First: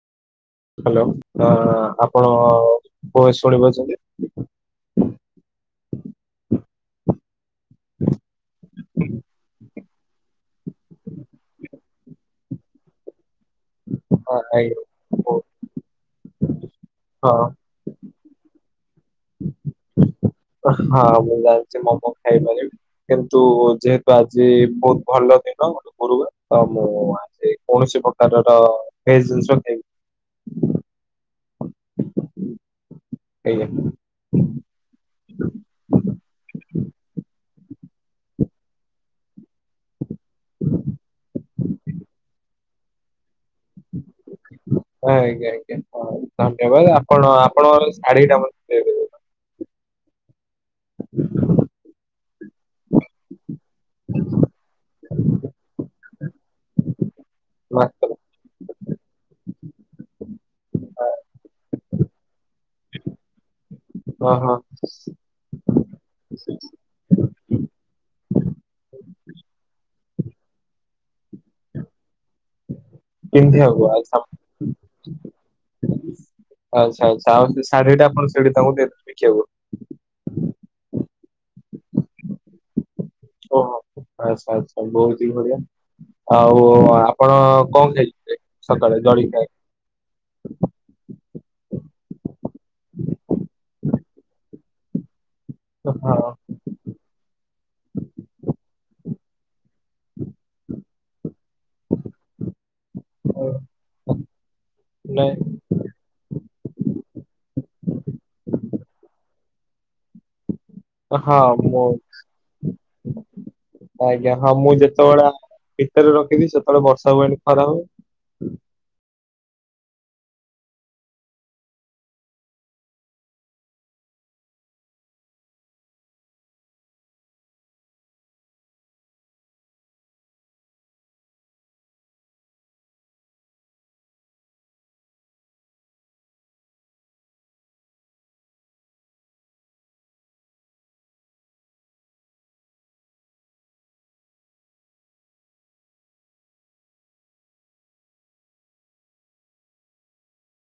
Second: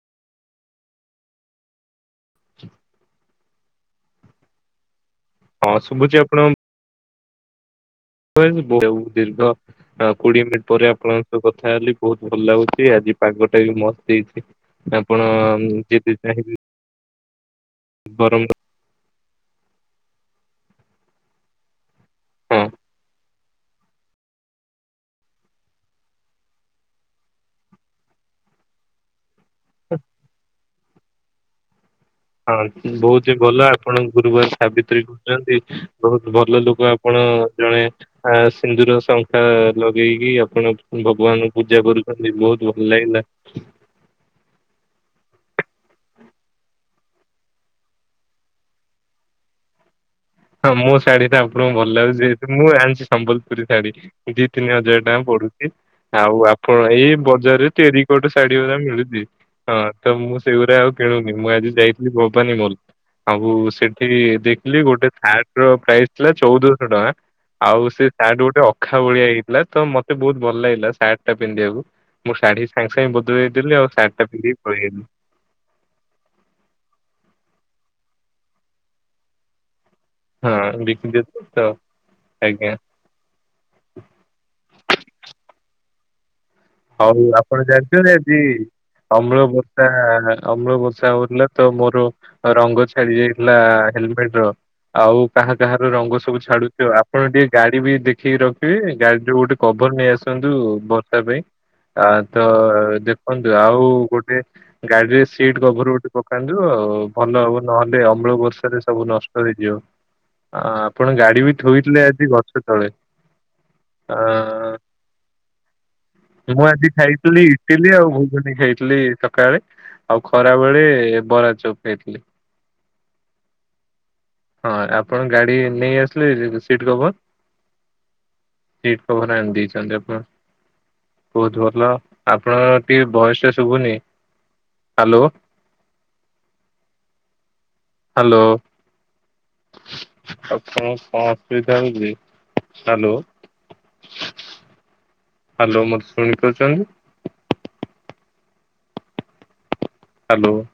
Hello ଆପଣ voice ଶୁଣିପାରୁଛନ୍ତି। ହଁ ଶୁଭୁଛି ଆପଣ [unintelligible] ଦୀର୍ଘ। ହଁ କୋଡିଏ ମିନିଟ୍ ପରେ ଆପଣଙ୍କ ସହ କଥା ହେଲି ବହୁତ ଭଲ ଲାଗୁଛି ଆଜି ପାଗଟା ବି ମ ହଁ ଦେଇଛି ଆପଣ ନିଜେ ପିପ୍ରିୟାର। [unintelligible] ହଁ। ବରମ। [unintelligible] ହଁ ମୁଁ ଜାଣିଛି ମମୋ ହଁ ଖାଇବାରେ। କିନ୍ତୁ ଯେହେତୁ ଆଜି ବହୁତ ଭଲ ଦିନ। ତ ମୁଁ ଆଜି କୌଣସି ପ୍ରକାରର। [unintelligible] ହଁ ବହୁତ ହି ଭଲ ଆଜ୍ଞା ଆପଣ ଗୁରୁବାର ସାବିତ୍ରୀ କରୁଛନ୍ତି ବହୁତ ଭଲ ଲୋକ ଆପଣ ଜଣେ। ଆ ସିନ୍ଦୁର ଶଙ୍ଖା ଲଗେଇକି ଆପଣ ଭଗବାନଙ୍କୁ ପୂଜା କରୁଛନ୍ତି ବହୁତ ଭଲ ଲାଗିଲା। ଆଜ୍ଞା ଆଜ୍ଞା ହଁ ଧନ୍ୟବାଦ ଆପଣ ଆପଣଙ୍କର ଶାଢୀ ଟା ମ ହଁ ମୋ ଶାଢୀ ତା ଆପଣଙ୍କୁ ଭଲ ଲାଗୁଛି ଯେହେତୁ ମୁଁ ଆଣିଛି ସମ୍ବଲପୁରୀ ଶାଢୀ। ଦି ତିନି ହଜାର ଟଙ୍କା ପଢୁଛି। ଆଉ ଆପଣ ଏଇ ବଜାରରେ ଟେରି କୋଟ ଶାଢୀଗୁଡା ମିଳୁଛି। ହଁ ତ ମୁଁ ସେଗୁଡ଼ା ଆଉ କିଣୁନି ମୁଁ ଆଜି ଯାଇଥିଲି ଭବାନୀ ମଲ ସବୁ ସେଠି ହଁ ହଁ ଦେଖିଲି ଗୋଟେ ସାର୍ଟ ର ପ୍ରାଇସ ଥିଲା ଚଉଦଶହ ଟଙ୍କା। ଆଉ ସେ ସାର୍ଟ ଗୋଟେ ଅଖା ଭଳିଆ ହେଇଥିଲା ତ ମତେ ବହୁତ ଭଲ ଲାଗିଲା ସାର୍ଟ ଟା ପିନ୍ଧିବାକୁ। ମୁଁ ଶାଢ଼ୀ ସାଙ୍ଗେ ସାଙ୍ଗେ ବଦଳେଇଦେଲି ପିନ୍ଧିବାକୁ ଆଉ ଆଚ୍ଛା ଶାଢୀ ଟା ପିନ୍ଧି ପଳେଇ ଆଇଲି। ଆଚ୍ଛା ଆଚ୍ଛା ଆଉ ସେ ଶାଢୀଟା ଆପଣ ସେଠି ତାଙ୍କୁକୁ ଦେଖିବାକୁ ହଁ ବିକିଦଥିଲ ତ ଆଜ୍ଞା। ଓହୋ ଆଛା ଆଛା ବହୁତ ହିଁ ବଢିଆ। ଆଉ ହଉ ଆପଣ କଣ ଜାଣିଛନ୍ତି ଆଜି ଯାଇିବେ ସକାଳେ ଜଳଖିଆ। [unintelligible] ଅମ୍ଳ ବର୍ଷା ହଉଥିଲା ତ ମୋର ରଙ୍ଗ ଛାଡି ଯାଇଥିଲା ହେ [unintelligible] ଆଉ କାହା କାହାର ରଙ୍ଗ ସବୁ ହଁ। ଛାଡୁଛି ତ। ଆପଣ ଟିକେ ଗାଡି ବି ଦେଖିକି ରଖିବେ ଗାଡି ଯୋଉ ଗୋଟେ କଭର ନେଇ ଆସନ୍ତୁ ବର୍ଷା ପାଇଁ। ଆ ତ ଦେଖନ୍ତୁ ଆଉ ଗୋଟେ ଗାଡିରେ ନାଇଁ ସିଟ ଗୋବର ଗୋଟେ ପକାଉ ଆଉ ଭଲ ହବ ନହେଲେ ଅମ୍ଳ ବର୍ଷାରେ ସବୁ ନଷ୍ଟ ହେଇଯିବ। ଆପଣ ହଁ ଗାଡି ବି ମୁଁ ଥୋଇଥିଲେ ଆଜି ଗଛ ତଳେ ଆଜ୍ଞା ଅ। [unintelligible] ଭିତରେ ରଖ। ମୁଁ ଆଜି ଖାଇଥିଲି ଇଟିଲି ଆଉ ଭୋଗନୀ ଖାଇଥିଲି। ସକାଳେ ଆଉ ଖରା ବେଳେ ବରା ଚପ୍ ଖାଇଥିଲି। ହଁ ଆପଣ ଗାଡି ନେଇ ଆସିଲେ ସିଟ୍ କଭର। ସିଟ୍ କଭର ଆଣି ଦେଇଛନ୍ତି ଆପଣ। ବହୁତ ଭଲ ଆପଣଙ୍କ ଟିକେ ଭଏସ ଟା ଶୁଭୁନି ହ୍ୟାଲୋ। ହ୍ୟାଲୋ। ଆଉ କଣ କଣ ଅସୁବିଧା ହୋଉଚି ହାଲୋ। ହାଲୋ ମତେ ଶୁଣି ପାରୁଚନ୍ତି। ହାଲୋ।